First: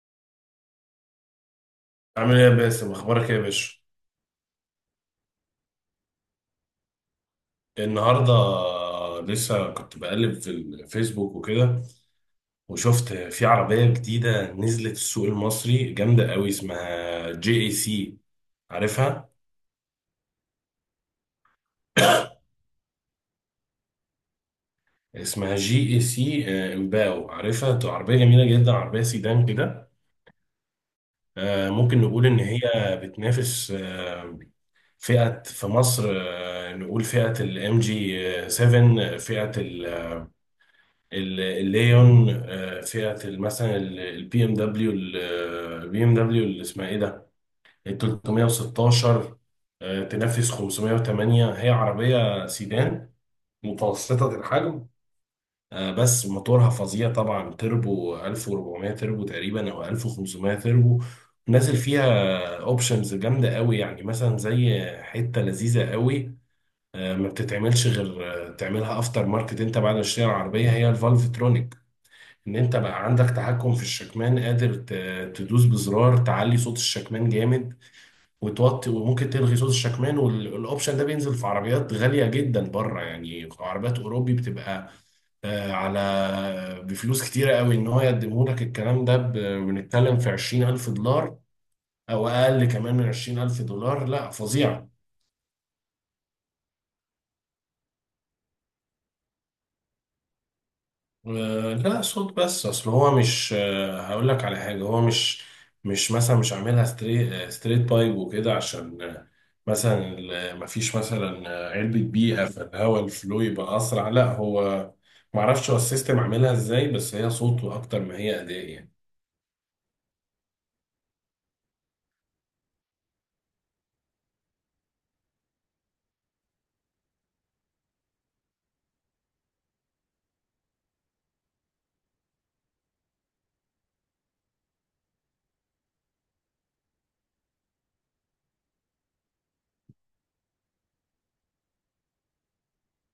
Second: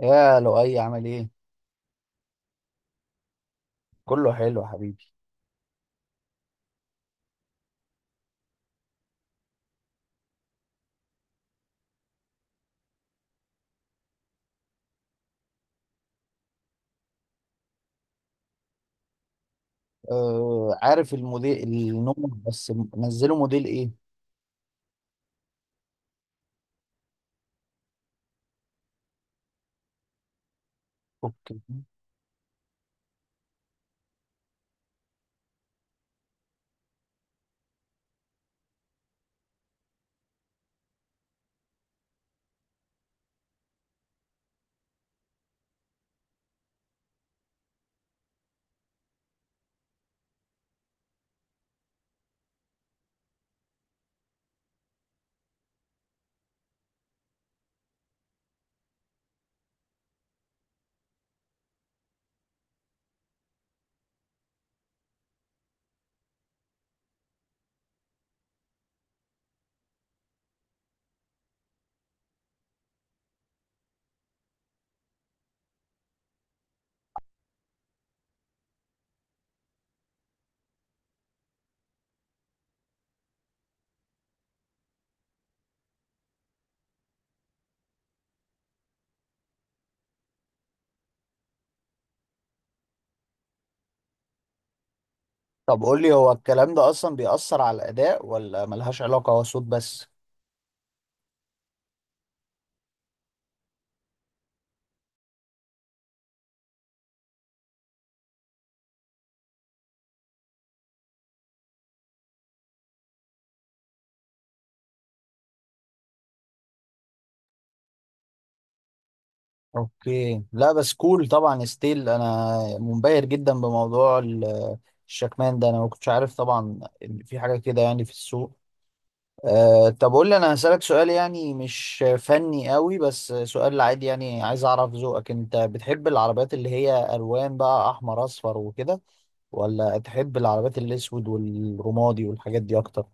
يا لؤي، عامل ايه؟ عامل ايه يا باسم، اخبارك ايه يا باشا؟ كله حلو يا حبيبي. النهارده لسه كنت بقلب في الفيسبوك وكده، وشفت في عربيه جديده نزلت السوق المصري جامده قوي اسمها جي اي سي. عارفها؟ آه، عارف الموديل. النوم بس نزله موديل ايه؟ اسمها جي اي سي. امباو عارفها، دي عربيه جميله جدا، عربيه سيدان كده. اوكي. ممكن نقول ان هي بتنافس فئه في مصر. نقول فئه الام جي 7، فئه الليون. فئة مثلا البي ام دبليو اللي اسمها ايه ده، ال 316. تنافس 508. هي عربية سيدان متوسطة الحجم. بس موتورها فظيع طبعا، تربو 1400 تربو تقريبا او 1500 تربو نازل فيها. اوبشنز جامدة قوي، يعني مثلا زي حتة لذيذة قوي ما بتتعملش غير تعملها افتر ماركت انت بعد ما تشتري العربية، هي الفالفترونيك ان انت بقى عندك تحكم في الشكمان، قادر تدوس بزرار تعلي صوت الشكمان جامد وتوطي، وممكن تلغي صوت الشكمان. والاوبشن ده بينزل في عربيات غالية جدا بره، يعني عربيات اوروبي بتبقى على بفلوس كتيرة قوي ان هو يقدمه لك. الكلام ده بنتكلم في $20000 او اقل كمان من $20000. لا فظيعة. طب قول لي، هو الكلام ده اصلا بيأثر على الاداء ولا ملهاش علاقة، هو صوت بس؟ لا صوت بس، اصل هو مش هقول لك على حاجه، هو مش مثلا مش عاملها ستريت بايب وكده، عشان مثلا مفيش مثلا علبه بيئه، فالهواء الفلو يبقى اسرع. لا هو معرفش هو السيستم عاملها ازاي، بس هي صوت اكتر ما هي اداء يعني. اوكي، لا بس كول طبعا. ستيل انا منبهر جدا بموضوع الشكمان ده. انا ما كنتش عارف طبعا ان في حاجة كده، يعني في السوق. أه طب قول لي، انا هسألك سؤال يعني مش فني قوي، بس سؤال عادي يعني عايز اعرف ذوقك. انت بتحب العربيات اللي هي الوان بقى، احمر اصفر وكده، ولا تحب العربيات الاسود والرمادي والحاجات دي اكتر؟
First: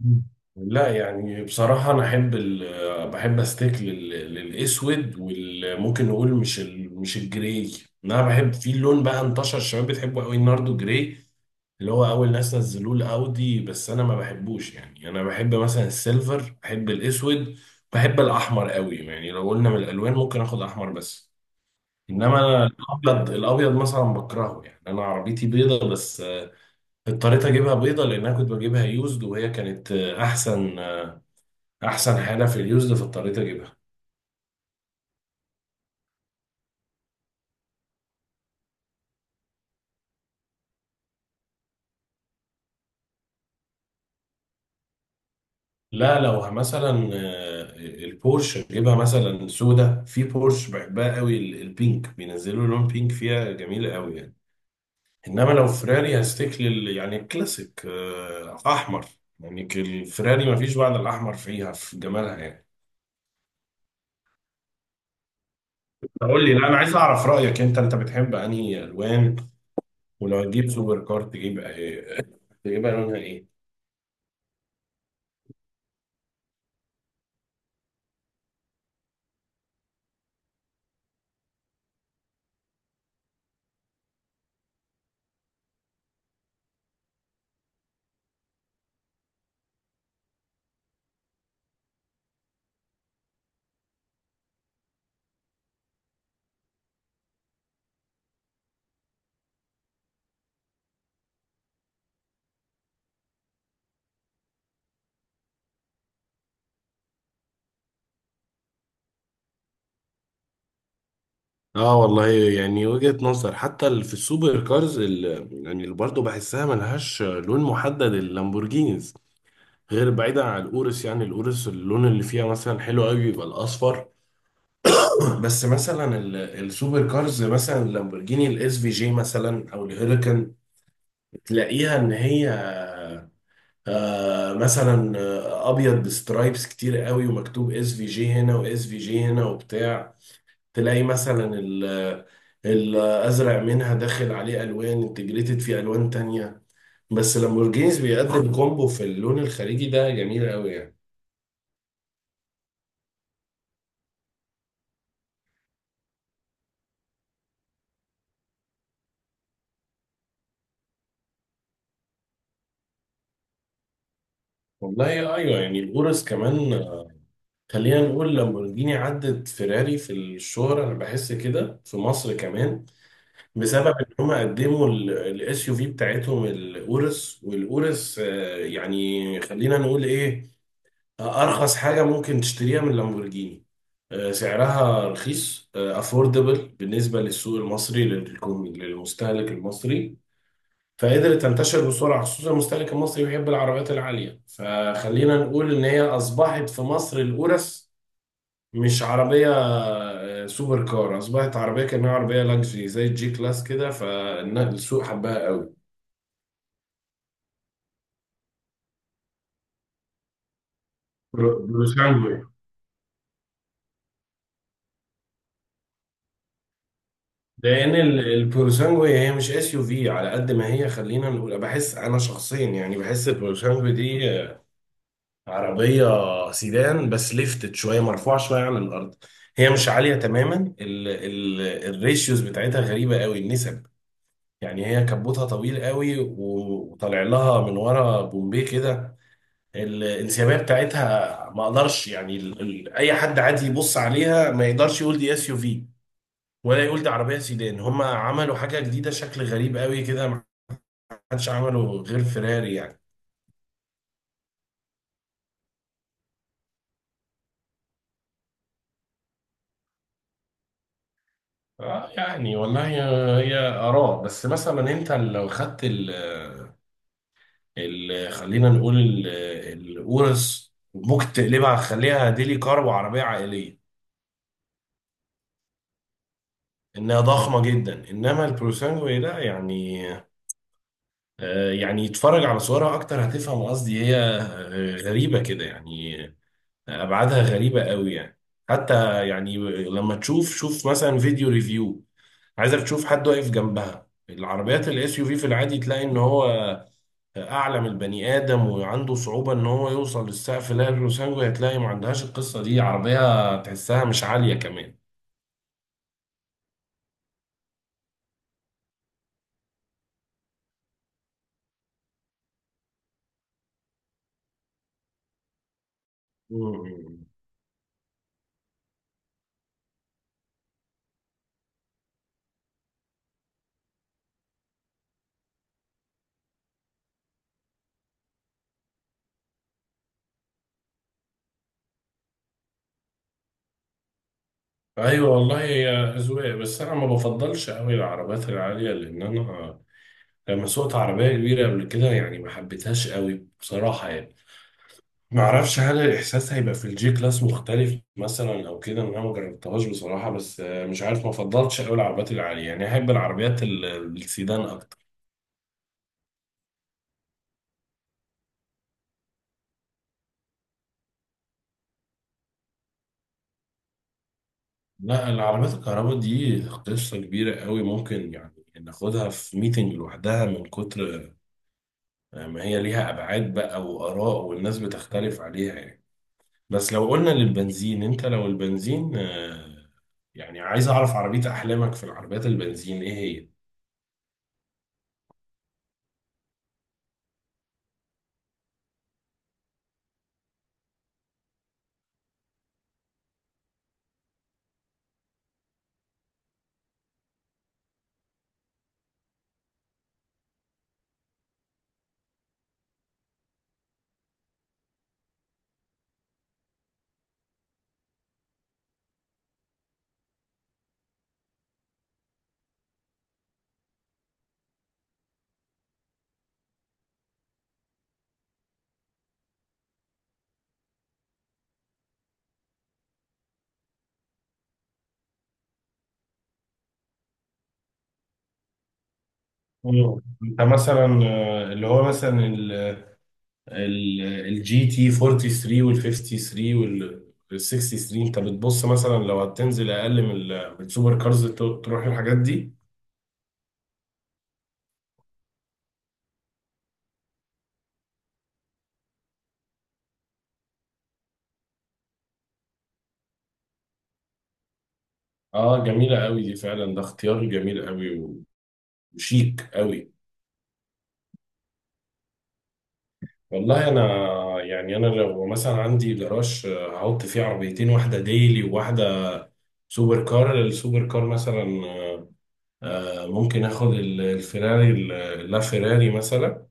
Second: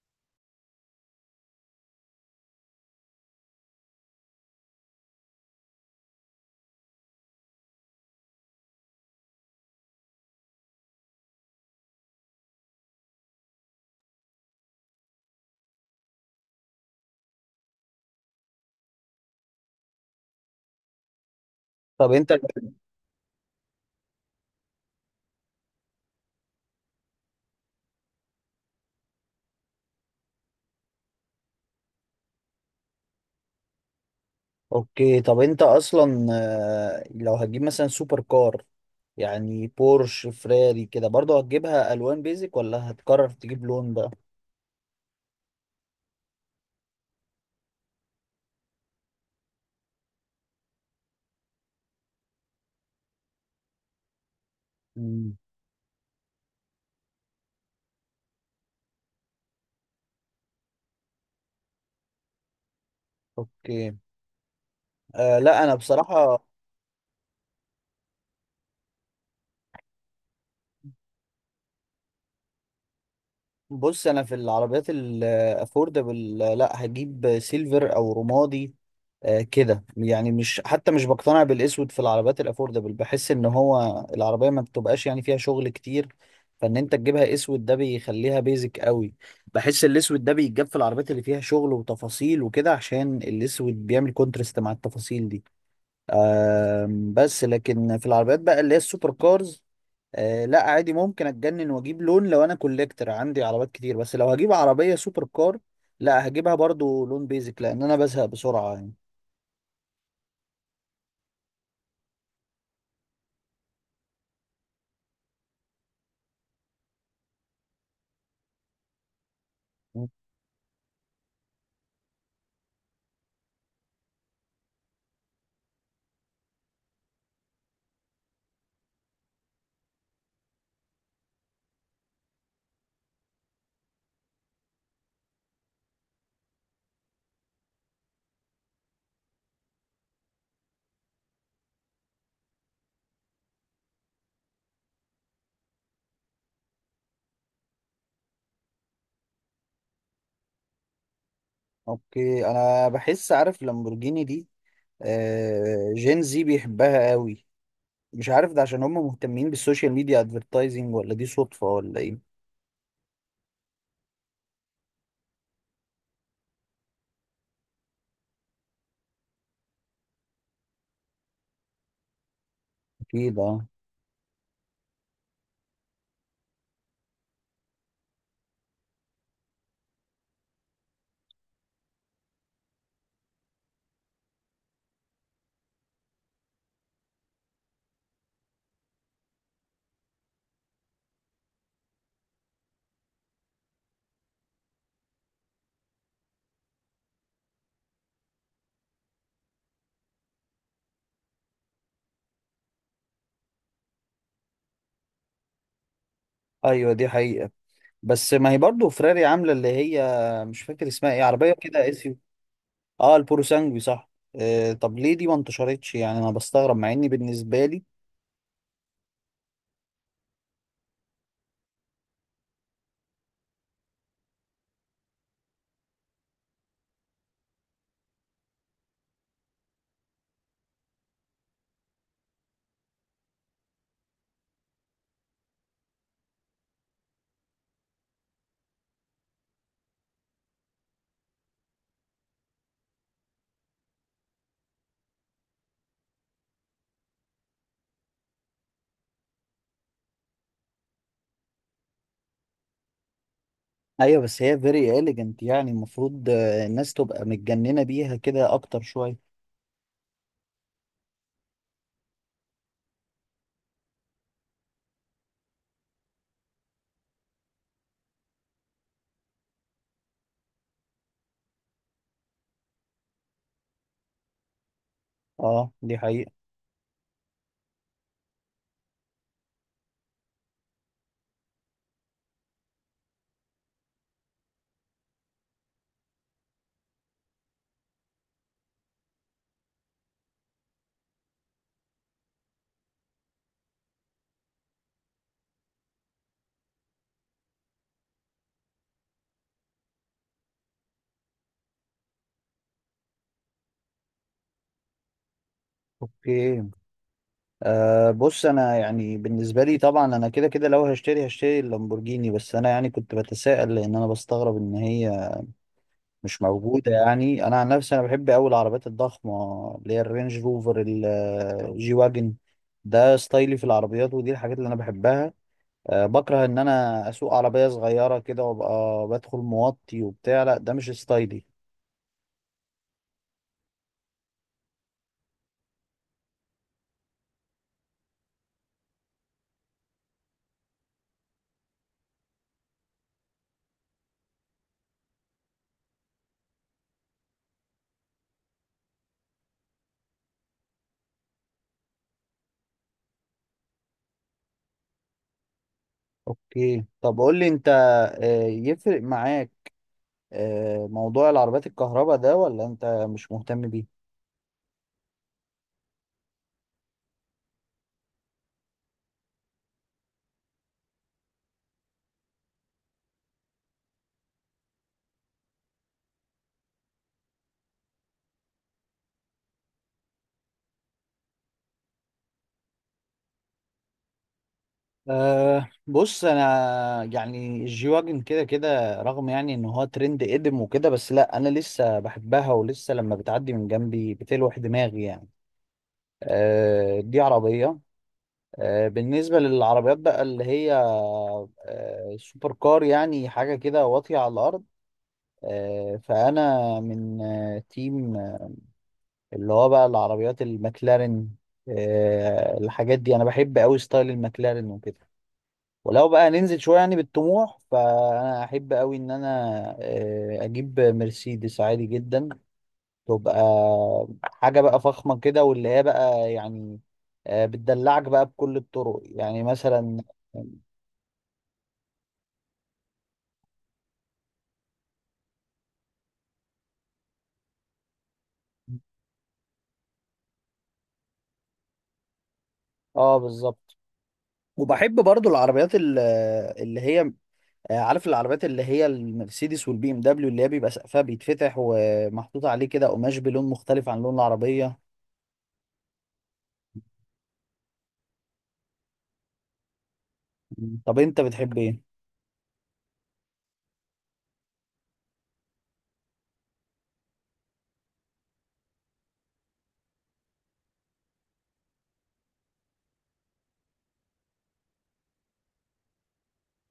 مم. لا يعني بصراحة، أنا أحب ال بحب أستيك للأسود، وممكن نقول مش ال مش الجراي. أنا بحب في لون بقى انتشر الشباب بتحبه أوي، الناردو جراي، اللي هو أول ناس نزلوه الأودي، بس أنا ما بحبوش. يعني أنا بحب مثلا السيلفر، بحب الأسود، بحب الأحمر أوي. يعني لو قلنا من الألوان ممكن آخد أحمر بس. طب انت إنما أنا الأبيض مثلا بكرهه. يعني أنا عربيتي بيضة، بس اضطريت اجيبها بيضه لان انا كنت بجيبها يوزد، وهي كانت احسن احسن حاجه في اليوزد في الطريق اجيبها. اوكي. طب انت اصلا لو هتجيب مثلا سوبر كار، يعني بورش فراري كده، برضه هتجيبها الوان بيزك ولا هتقرر تجيب لون بقى؟ لا لو مثلا البورش اجيبها مثلا سودا، في بورش بحبها قوي البينك، بينزلوا لون بينك فيها جميله قوي يعني. مم. انما لو فراري هستيك لل، يعني الكلاسيك، احمر، يعني الفراري ما فيش بعد الاحمر فيها في جمالها يعني. اوكي. لا انا بصراحة. قول لي، لا انا عايز اعرف رايك انت، انت بتحب انهي الوان؟ ولو هتجيب سوبر كار تجيب تجيبها لونها ايه؟ بص، انا في العربيات الافوردبل لا هجيب سيلفر او رمادي. كده يعني، مش حتى مش بقتنع بالاسود في العربيات الافوردبل. بحس ان هو العربيه ما بتبقاش يعني فيها شغل كتير، فان انت تجيبها اسود ده بيخليها بيزك قوي. بحس الاسود ده بيتجاب في العربيات اللي فيها شغل وتفاصيل وكده، عشان الاسود بيعمل كونترست مع التفاصيل دي. بس لكن في العربيات بقى اللي هي السوبر كارز، لا عادي ممكن اتجنن واجيب لون. لو انا كوليكتر عندي عربيات كتير، بس لو هجيب عربية سوبر كار لا هجيبها برضو لون بيزك، لان انا بزهق بسرعة يعني. اه والله يعني وجهة نظر. حتى في السوبر كارز يعني اللي برضه بحسها ملهاش لون محدد، اللامبورجينيز، مم. غير بعيدا عن الاورس، يعني الاورس اللون اللي فيها مثلا حلو قوي بيبقى الاصفر. بس مثلا السوبر كارز مثلا، اللامبورجيني الاس في جي مثلا او الهيريكان، تلاقيها ان هي مثلا ابيض بسترايبس كتير قوي، ومكتوب اس في جي هنا واس في جي هنا وبتاع. تلاقي مثلا الازرق منها داخل عليه الوان، انتجريتد فيه الوان تانية. بس لامبورجينيز بيقدم كومبو في اللون الخارجي ده جميل قوي يعني. اوكي. انا بحس، عارف لامبورجيني دي؟ آه جين زي بيحبها قوي. مش عارف ده عشان هم مهتمين بالسوشيال ميديا ادفرتايزنج، ولا دي صدفة ولا ايه. والله ايوه، يعني الغرز كمان. خلينا نقول لامبورجيني عدت فيراري في الشهرة، انا بحس كده في مصر كمان، اكيد، اه. بسبب ان هم قدموا الاس يو في بتاعتهم الاورس. والاورس يعني خلينا نقول ايه، ارخص حاجه ممكن تشتريها من لامبورجيني. سعرها رخيص، افوردبل بالنسبه للسوق المصري، للمستهلك المصري، فقدرت تنتشر بسرعه. خصوصا المستهلك المصري بيحب العربيات العاليه، فخلينا نقول ان هي اصبحت في مصر، الاورس، مش عربيه سوبر كار، اصبحت عربيه كانها عربيه لاكجري زي الجي كلاس كده، فالسوق حبها قوي. ايوه دي حقيقة. بس ما هي برضو فراري عاملة اللي هي، مش فاكر اسمها ايه، عربية كده اس. بروسانجو. اه، البورو سانجوي، صح. آه طب ليه دي ما انتشرتش؟ يعني انا بستغرب، مع اني بالنسبه لي. لان البورسانجو هي مش اس يو في على قد ما هي. خلينا نقول، بحس انا شخصيا، يعني بحس البورسانجو دي عربيه سيدان بس ليفتت شويه، مرفوعه شويه عن الارض. هي مش عاليه تماما. ال الريشيوز بتاعتها غريبه قوي، النسب، يعني هي كبوتها طويل قوي وطالع لها من ورا بومبيه كده. الانسيابيه بتاعتها ما اقدرش يعني ال ال اي حد عادي يبص عليها ما يقدرش يقول دي اس يو في، ولا يقول دي عربية سيدان. هم عملوا حاجة جديدة شكل غريب قوي كده، ما حدش عمله غير فيراري يعني. ايوه بس هي فيري اليجنت، يعني المفروض الناس تبقى متجننه بيها كده اكتر شويه. يعني والله، هي آراء. بس مثلا أنت لو خدت ال ال خلينا نقول الأورس، ممكن تقلبها تخليها ديلي كار وعربية عائلية، اه دي حقيقه. إنها ضخمة جدا. إنما البروسانجو ده يعني، يعني يتفرج على صورها أكتر هتفهم قصدي، هي غريبة كده يعني، ابعادها غريبه قوي يعني. حتى يعني لما تشوف، شوف مثلا فيديو ريفيو، عايزك تشوف حد واقف جنبها. العربيات الاس يو في في العادي تلاقي ان هو اعلى من البني ادم وعنده صعوبه ان هو يوصل للسقف. لا الروسانجو هتلاقي ما عندهاش القصه دي، عربيه تحسها مش عاليه كمان. اوكي. بص انا، يعني بالنسبه لي طبعا انا كده كده لو هشتري هشتري اللامبورجيني. بس انا يعني كنت بتساءل لان انا بستغرب ان هي مش موجوده. مم. يعني انا عن نفسي انا بحب قوي العربيات الضخمه، اللي هي الرينج روفر، الجي واجن. ده ستايلي في العربيات، ودي الحاجات اللي انا بحبها. بكره ان انا اسوق عربيه صغيره كده، وابقى بدخل موطي وبتاع. لا ده مش ستايلي. ايوه والله يا اذواق. بس انا ما بفضلش قوي العربيات العاليه، لان انا لما سوقت عربيه كبيره قبل كده يعني ما حبيتهاش قوي بصراحه يعني. ما اعرفش هل الاحساس هيبقى في الجي كلاس مختلف مثلا او كده، إن انا ما جربتهاش بصراحه، بس مش عارف، ما فضلتش قوي العربيات العاليه، يعني احب العربيات السيدان اكتر. اوكي طب قول لي انت، يفرق معاك موضوع العربيات الكهرباء ده، ولا انت مش مهتم بيه؟ لا العربيات الكهرباء دي قصه كبيره قوي، ممكن يعني ناخدها في ميتنج لوحدها، من كتر ما هي ليها ابعاد بقى واراء والناس بتختلف عليها يعني. بس لو قلنا للبنزين، انت لو البنزين يعني عايز اعرف عربيه احلامك في العربيات البنزين ايه هي؟ أه بص، انا يعني الجي واجن كده كده، رغم يعني ان هو ترند قدم وكده، بس لا انا لسه بحبها، ولسه لما بتعدي من جنبي بتلوح دماغي يعني. أه دي عربية. بالنسبة للعربيات بقى اللي هي سوبر كار، يعني حاجة كده واطية على الأرض، فأنا من تيم اللي هو بقى العربيات المكلارين. الحاجات دي أنا بحب أوي ستايل المكلارين وكده. ولو بقى ننزل شوية يعني بالطموح، فأنا أحب أوي إن أنا أجيب مرسيدس عادي جدا، تبقى حاجة بقى فخمة كده، واللي هي بقى يعني بتدلعك بقى بكل الطرق، يعني مثلا. مم. انت مثلا اللي هو مثلا الجي تي 43 وال 53 وال 63، انت بتبص مثلا لو هتنزل اقل من من السوبر كارز تروح الحاجات دي. اه بالظبط. وبحب برضو العربيات اللي هي عارف العربيات اللي هي المرسيدس والبي ام دبليو، اللي هي بيبقى سقفها بيتفتح ومحطوط عليه كده قماش بلون مختلف عن لون العربية؟ اه جميله قوي دي فعلا، ده اختيار جميل قوي وشيك قوي. مم. طب انت بتحب ايه؟ والله انا يعني، انا لو مثلا عندي جراج، هحط فيه عربيتين، واحده ديلي وواحده سوبر كار. السوبر كار مثلا ممكن اخد الفيراري لا فيراري مثلا.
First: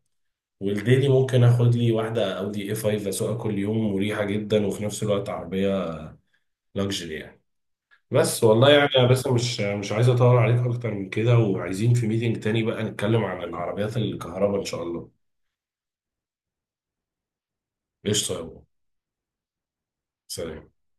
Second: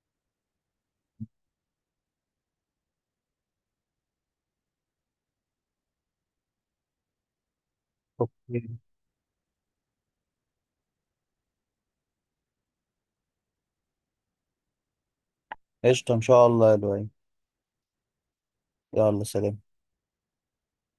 والديلي ممكن اخد لي واحده اودي اي 5، اسوقها كل يوم مريحه جدا، وفي نفس الوقت عربيه لوكسجري يعني. بس والله اوكي. يعني، يا بس مش عايز اطول عليك اكتر من كده، وعايزين في ميتنج تاني بقى نتكلم عن العربيات الكهرباء ان شاء الله. قشطة ان شاء الله يا لؤي. قشطه يا أبو. يلا سلام. سلام.